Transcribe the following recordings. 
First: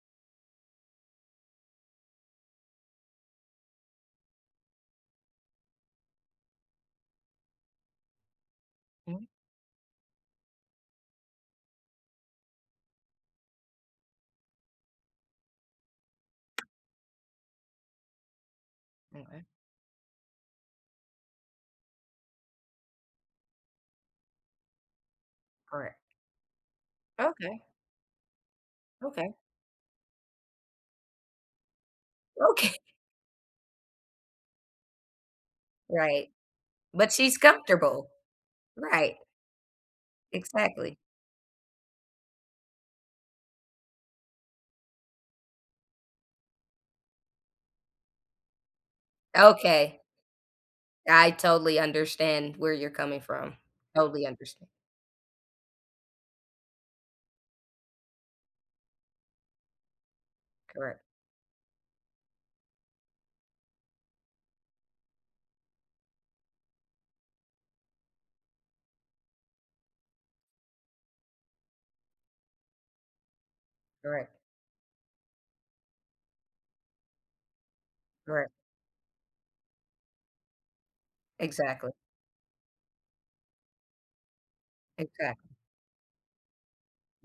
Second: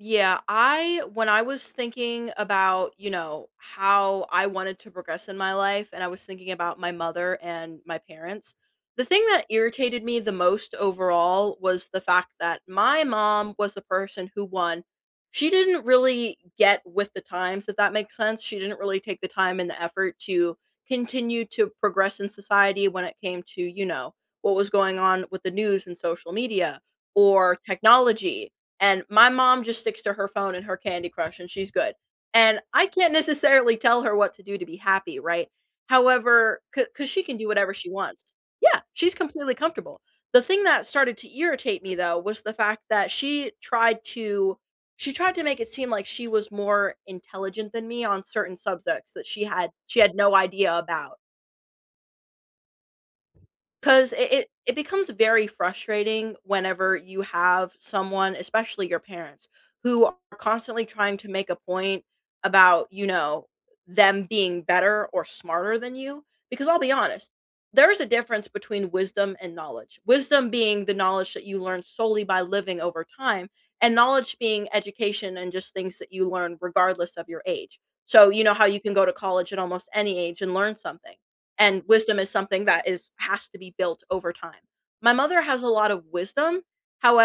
Yeah, I when I was thinking about, you know, how I wanted to progress in my life, and I was thinking about my mother, and my parents. The thing Mm. that irritated me the most, overall, was the fact that my mom was the person who won. She didn't really get with the times, if that makes sense? She didn't really take the [unintelligible] time and the effort to continue to progress in society when it came to, you know, what was going on with the news, Correct. and social media, or Okay. technology, and my Okay. mom just sticks to her phone and her candy crush, and she's good, and Okay. I can't necessarily tell her what to do to be happy, right? Right. However ca 'cause But, she she's can do whatever she comfortable. wants Yeah! She's Right. completely comfortable, the thing that Exactly. started to irritate me, though, was the fact that she tried to she tried to make it seem like she was more intelligent than me on certain subjects that she had Okay. she had no idea about. I totally understand where you're coming from. 'Cause Totally it it understand. it becomes very frustrating whenever you have someone- especially your parents- who are constantly Correct. trying to make a point about, you know, them being better or smarter than you, because I'll be honest, there is a difference between wisdom and knowledge, wisdom being the knowledge that you learn solely by living over time, and Correct. knowledge being education and just things that you learn, regardless of your age, so you Correct. know, how you can go to college at almost any age and learn something. And, Exactly. wisdom is something that is has to be built over time. My mother Exactly. has a lot of wisdom,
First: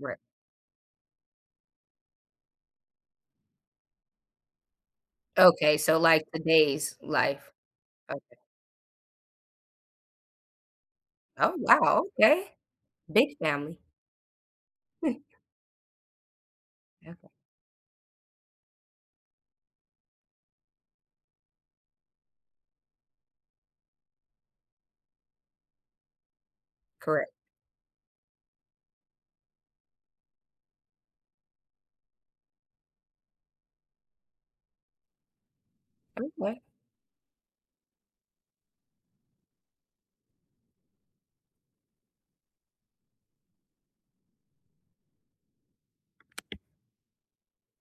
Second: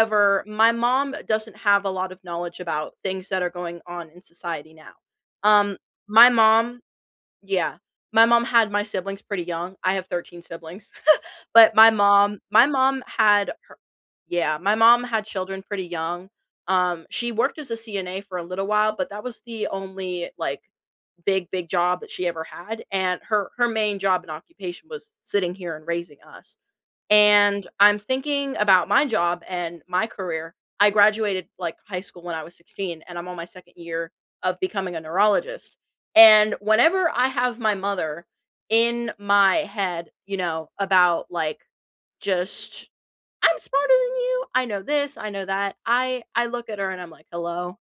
Correct. my mom doesn't have a lot of knowledge about things that are going on in society now, um, Okay, so, like, my mom today's life? Yeah, my Okay. mom had my siblings pretty young, I have 13 siblings. Oh, But, my wow, mom okay. my mom Big had family. her Yeah, my mom had children pretty young, um, she [unintelligible] worked as a CNA for a little while, but that was the only, like, big, big job that she ever had, and her her main job and occupation was sitting here and raising us, Correct. and I'm thinking about my job and my career I graduated, like, high school when I was 16, and I'm on my second year of becoming a neurologist, and Okay. whenever I have my mother in my head, you know, about, like, just "I'm smarter than you. I know 'this', I know 'that'." I I look at her and I'm like, "Hello?"